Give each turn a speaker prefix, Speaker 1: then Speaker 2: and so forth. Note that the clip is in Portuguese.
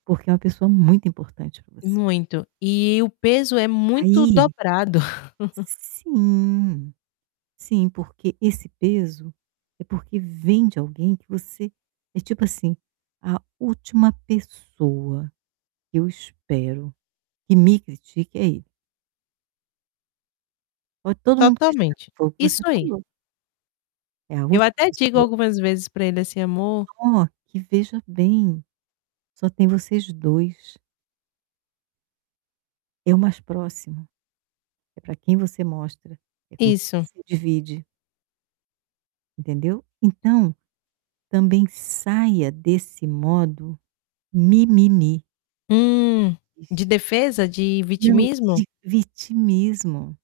Speaker 1: Porque é uma pessoa muito importante pra você.
Speaker 2: Muito, e o peso é muito
Speaker 1: Aí
Speaker 2: dobrado.
Speaker 1: Sim, sim, porque esse peso é porque vem de alguém que você é tipo assim, a última pessoa que eu espero que me critique é ele. Pode todo mundo me criticar,
Speaker 2: Totalmente,
Speaker 1: foi o que você
Speaker 2: isso aí.
Speaker 1: falou. É a
Speaker 2: Eu
Speaker 1: última
Speaker 2: até digo
Speaker 1: pessoa
Speaker 2: algumas vezes pra ele, assim: "Amor"
Speaker 1: Só que veja bem, só tem vocês 2. É o mais próximo, é pra quem você mostra, é com quem
Speaker 2: Isso.
Speaker 1: você divide. Entendeu? Então, também saia desse modo mimimi.
Speaker 2: Hum, de defesa, de
Speaker 1: Não,
Speaker 2: vitimismo?
Speaker 1: de vitimismo.